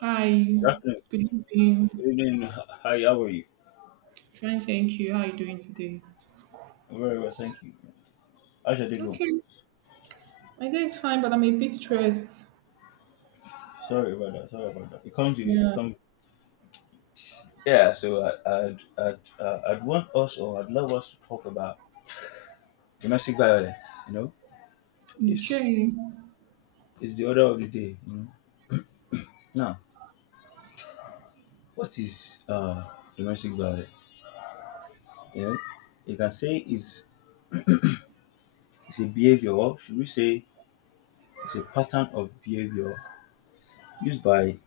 Hi, Justin, good evening. evening. Hi, how are you? Fine, thank you. How are you doing today? I'm very well, thank you. How should I go? Okay, my day is fine, but I'm a bit stressed. Sorry about that. Sorry about that. It comes with it. Yeah, Come. Yeah. So I'd want us or I'd love us to talk about domestic violence. You know, it's okay, it's the order of the day. You know. Now, what is domestic violence? You know, you can say it's a behavior. Or should we say it's a pattern of behavior used by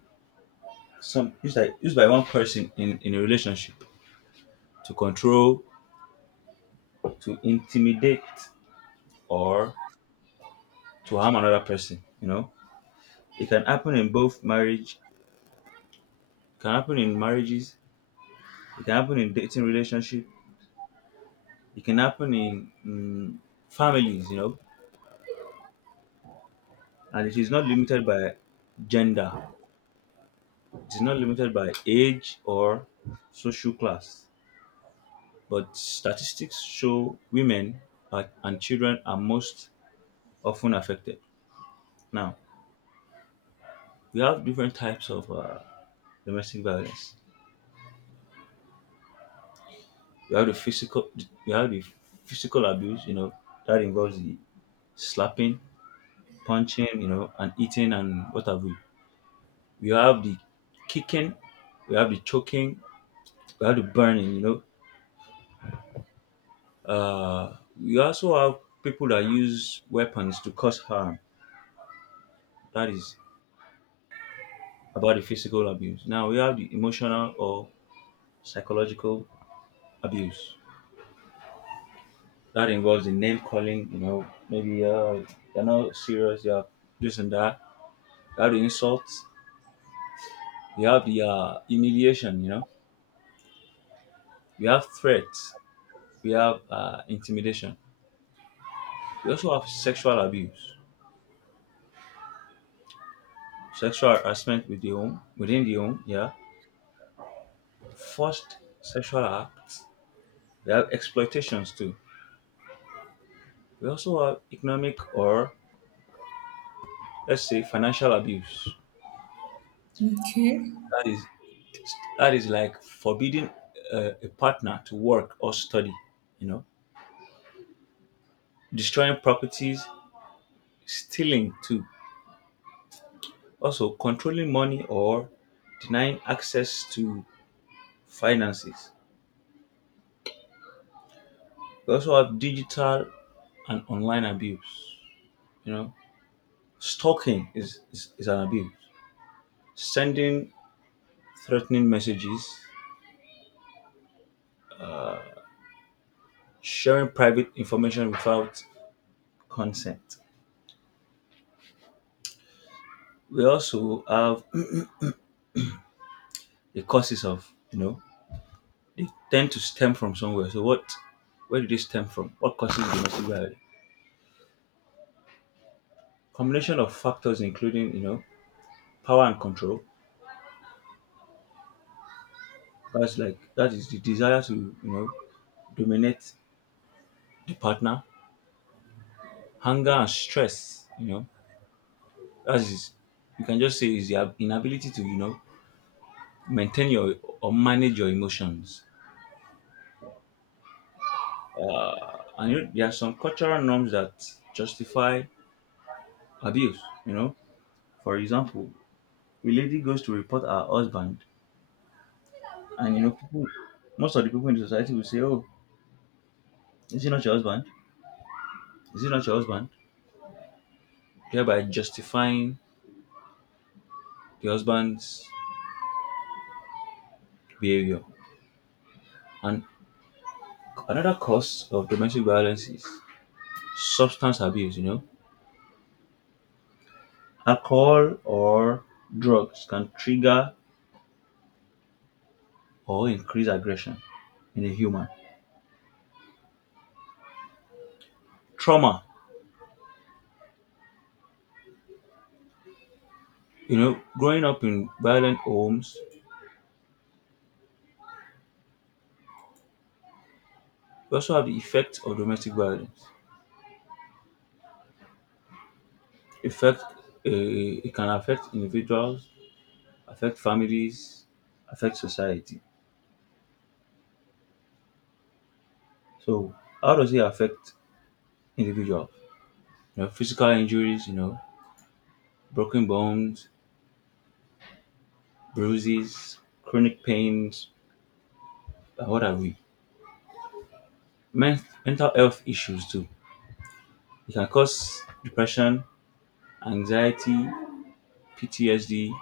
one person in a relationship to control, to intimidate, or to harm another person. You know, it can happen in marriages, it can happen in dating relationship, it can happen in mm, families. You know, and it is not limited by gender, it is not limited by age or social class, but statistics show women are, and children are most often affected. Now we have different types of domestic violence. We have the physical, we have the physical abuse. You know, that involves the slapping, punching, you know, and eating and what have we. We have the kicking, we have the choking, we have the burning. You know, we also have people that use weapons to cause harm. That is about the physical abuse. Now we have the emotional or psychological abuse. That involves the name calling, you know, maybe they're not serious, they're this and that. We have the insults, we have the humiliation, you know, we have threats, we have intimidation. We also have sexual abuse, sexual harassment with the home, within the home, yeah, forced sexual acts. We have exploitations too. We also have economic or, let's say, financial abuse. okay, That is that is like forbidding a partner to work or study, you know, destroying properties, stealing too. Also, controlling money or denying access to finances. We also have digital and online abuse. You know, stalking is an abuse. Sending threatening messages, sharing private information without consent. We also have the causes of, you know, they tend to stem from somewhere. So what, where did they stem from? What causes domestic violence? Combination of factors including, you know, power and control. That's like, that is the desire to, you know, dominate the partner, hunger and stress. You know, that is, you can just say is the inability to, you know, maintain your or manage your emotions. And you know, there are some cultural norms that justify abuse. You know, for example, a lady goes to report her husband, and you know people, most of the people in the society will say, "Oh, is he not your husband? Is he not your husband?" Thereby justifying the husband's behavior. And Another cause of domestic violence is substance abuse, you know. Alcohol or drugs can trigger or increase aggression in a human. Trauma, you know, growing up in violent homes. We also have the effect of domestic violence. Effect, it can affect individuals, affect families, affect society. So, how does it affect individuals? You know, physical injuries, you know, broken bones, bruises, chronic pains, what are we? Mental health issues too. It can cause depression, anxiety, PTSD,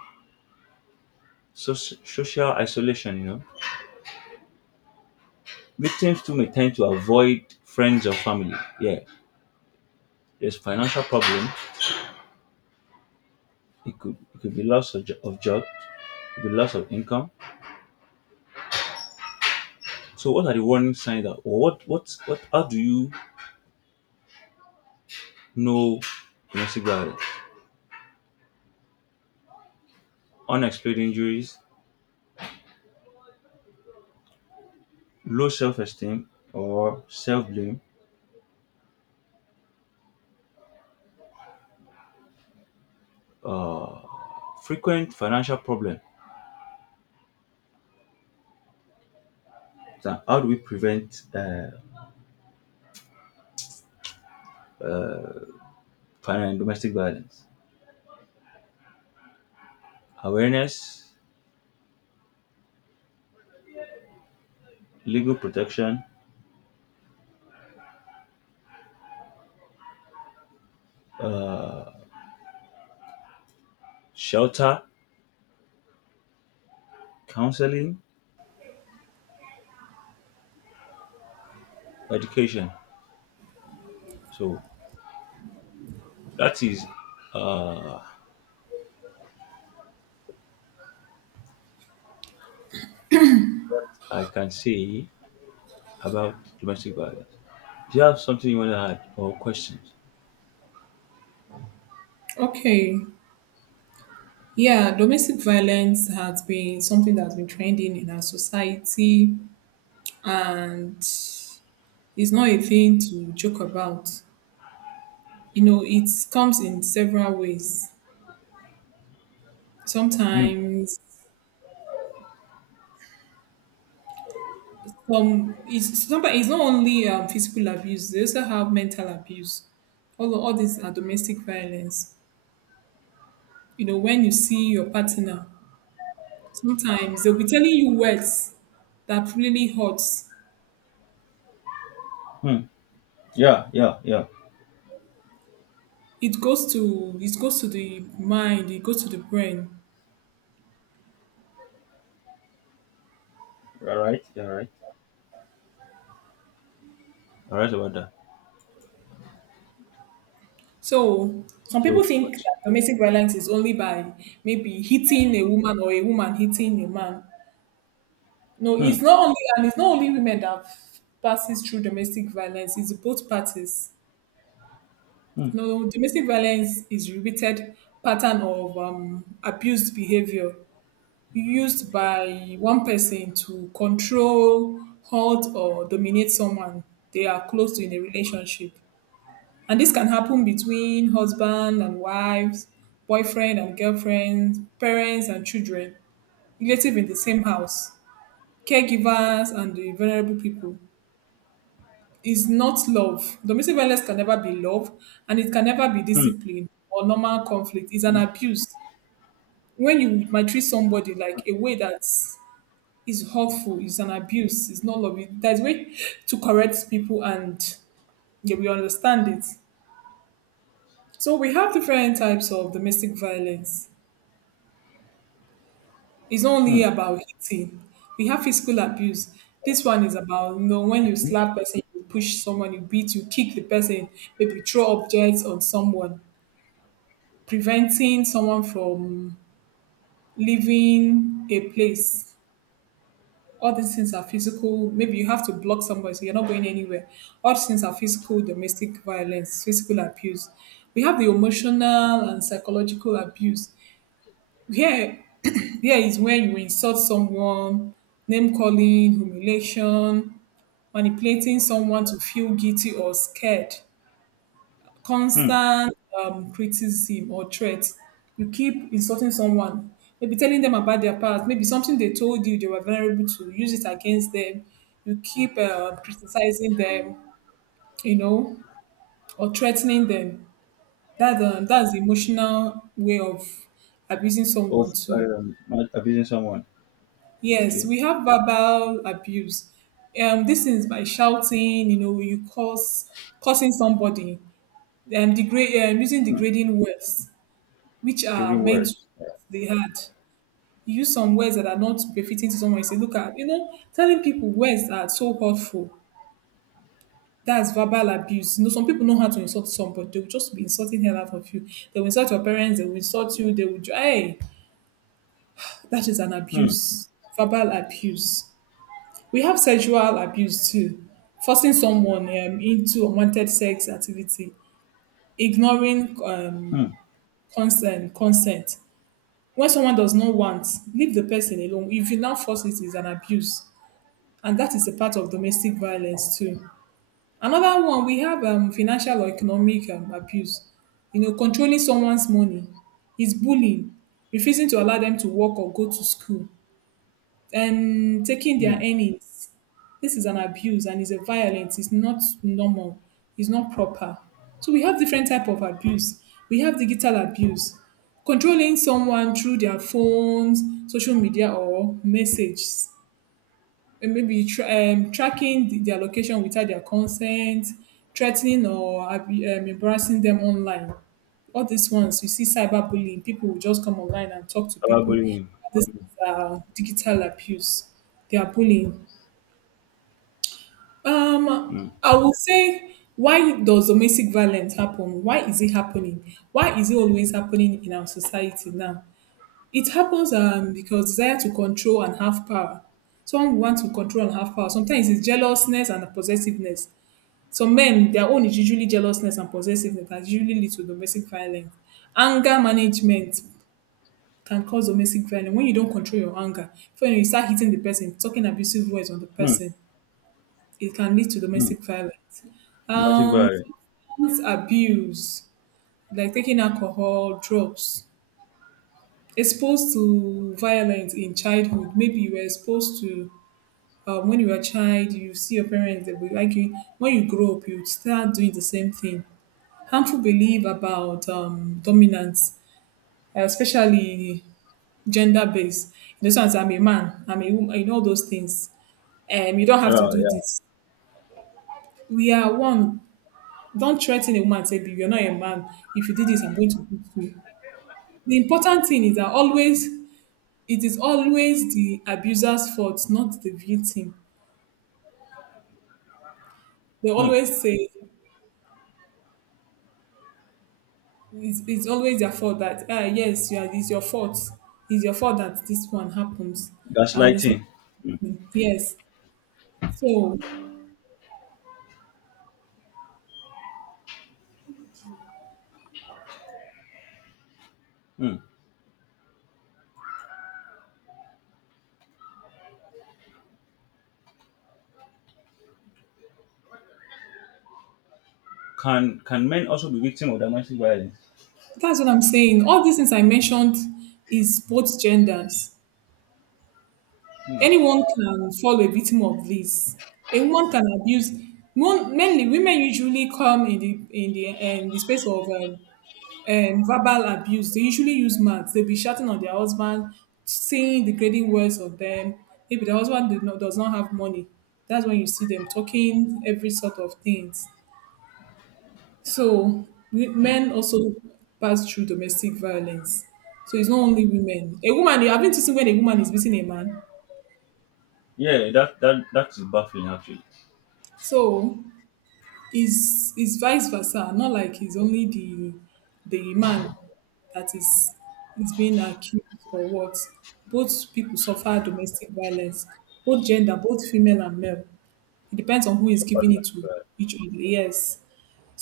social isolation. You know, victims too may tend to avoid friends or family. Yeah, there's financial problem. It could be loss of, of job. It could be loss of income. So, what are the warning signs that, or what? How do you know domestic violence? Unexplained injuries, low self-esteem, or self-blame. Uh, frequent financial problem. So how do we prevent family and domestic violence? Awareness, legal protection, shelter, counseling, education. So that is, uh, I can say about domestic violence. Do you have something you want to add or questions? okay. Yeah, domestic violence has been something that's been trending in our society, and it's not a thing to joke about. You know, it comes in several ways. Hmm. Sometimes it's somebody, it's not only physical abuse, they also have mental abuse. All these are domestic violence. You know, when you see your partner, sometimes they'll be telling you words that really hurts. Hmm. Yeah, yeah, yeah. It goes to, it goes to the mind, it goes to the brain. You're right. You're right. You're right about that. So some people So, think but that domestic violence is only by maybe hitting a woman or a woman hitting a man. No, hmm, it's not only, and it's not only women that passes through domestic violence, it's both parties. hmm, No, no, domestic violence is repeated pattern of abused behavior used by one person to control, halt, or dominate someone they are close to in a relationship. And this can happen between husband and wives, boyfriend and girlfriend, parents and children, relative in the same house, caregivers and the vulnerable people. Is not love. Domestic violence can never be love, and it can never be hmm, discipline or normal conflict. It's an abuse. When you might treat somebody like a way that is hurtful, is an abuse, it's not love. There's way to correct people, and yeah, we understand it. So we have different types of domestic violence. It's not only hmm, about hitting. We have physical abuse. This one is about, you know, when you hmm. slap person, you push someone, you beat, you kick the person, maybe throw objects on someone, preventing someone from leaving a place. All these things are physical. Maybe you have to block somebody, so you're not going anywhere. All these things are physical domestic violence, physical abuse. We have the emotional and psychological abuse. Here, here is when you insult someone, name calling, humiliation, manipulating someone to feel guilty or scared, Hmm. constant criticism or threat. You keep insulting someone, maybe telling them about their past, maybe something they told you they were vulnerable to, use it against them. You keep criticizing them, you know, or threatening them. That's the emotional way of abusing Of someone too. um, abusing someone. Yes, Okay, we have verbal abuse. This is by shouting, you know, you curse, cursing somebody, degrade, using degrading words which are killing meant to words. they had. You use some words that are not befitting to someone. You say, look at, you know, telling people words that are so hurtful. That's verbal abuse. You know, some people know how to insult somebody. They will just be insulting hell out of you. They will insult your parents. They will insult you. They will, hey, that is an Hmm, abuse. Verbal abuse. We have sexual abuse too. Forcing someone into unwanted sex activity. Ignoring hmm, consent. Consent, when someone does not want, leave the person alone. If you now force, it's an abuse. And that is a part of domestic violence too. Another one, we have financial or economic abuse. You know, controlling someone's money is bullying, refusing to allow them to work or go to school, and taking their hmm. earnings. This is an abuse and is a violence. It's not normal, it's not proper. So we have different type of abuse. We have digital abuse, controlling someone through their phones, social media, or messages, and maybe tracking their location without their consent, threatening or embarrassing them online. All these ones, you see, cyberbullying. People will just come online and talk to people. Cyberbullying. This is digital abuse. They are bullying. Mm, I would say, why does domestic violence happen? Why is it happening? Why is it always happening in our society now? It happens because desire to control and have power. Some want to control and have power. Sometimes it's jealousness and possessiveness. Some men, their own is usually jealousness and possessiveness that usually lead to domestic violence. Anger management can cause domestic violence when you don't control your anger. When, you know, you start hitting the person, talking abusive words on the mm, person, it can lead to mm, domestic violence. domestic Um, violence. Sex abuse, like taking alcohol, drugs, exposed to violence in childhood. Maybe you were exposed to, when you were a child, you see your parents they were arguing. When you grow up, you start doing the same thing. Harmful belief about dominance, especially gender based. In the sense, I'm a man, I'm a woman, you know those things. You don't have to do Uh, this. We are one. Don't threaten a woman, say, "Babe, you're not a man. If you do this, I'm going to beat you." The important thing is that always it is always the abuser's fault, not the victim. They mm, always say it's always their fault that, ah yes, you are, it's your fault. It's your fault that this one happens, and it's not gaslighting. me." Yes. So Mm. Can men also be victim of domestic violence? that's what I'm saying. All these things I mentioned is both genders. Anyone can fall a victim of this. A woman can abuse. Mainly, women usually come in the space of verbal abuse. They usually use mouth. They'll be shouting on their husband, saying degrading words on them. Maybe the husband did not, does not have money. That's when you see them talking every sort of things. So men also pass through domestic violence. So it's not only women. A woman, you haven't seen when a woman is beating a man. Yeah, that is baffling actually. So is vice versa. Not like he's only the man that is being accused or what. Both people suffer domestic violence, both gender, both female and male. It depends on who is Suffer giving it to domestic violence. each other. Yes.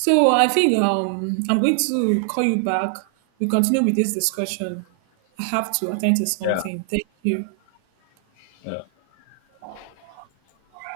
So I think I'm going to call you back. We continue with this discussion. I have to attend to Yeah. something. Thank you. Yeah.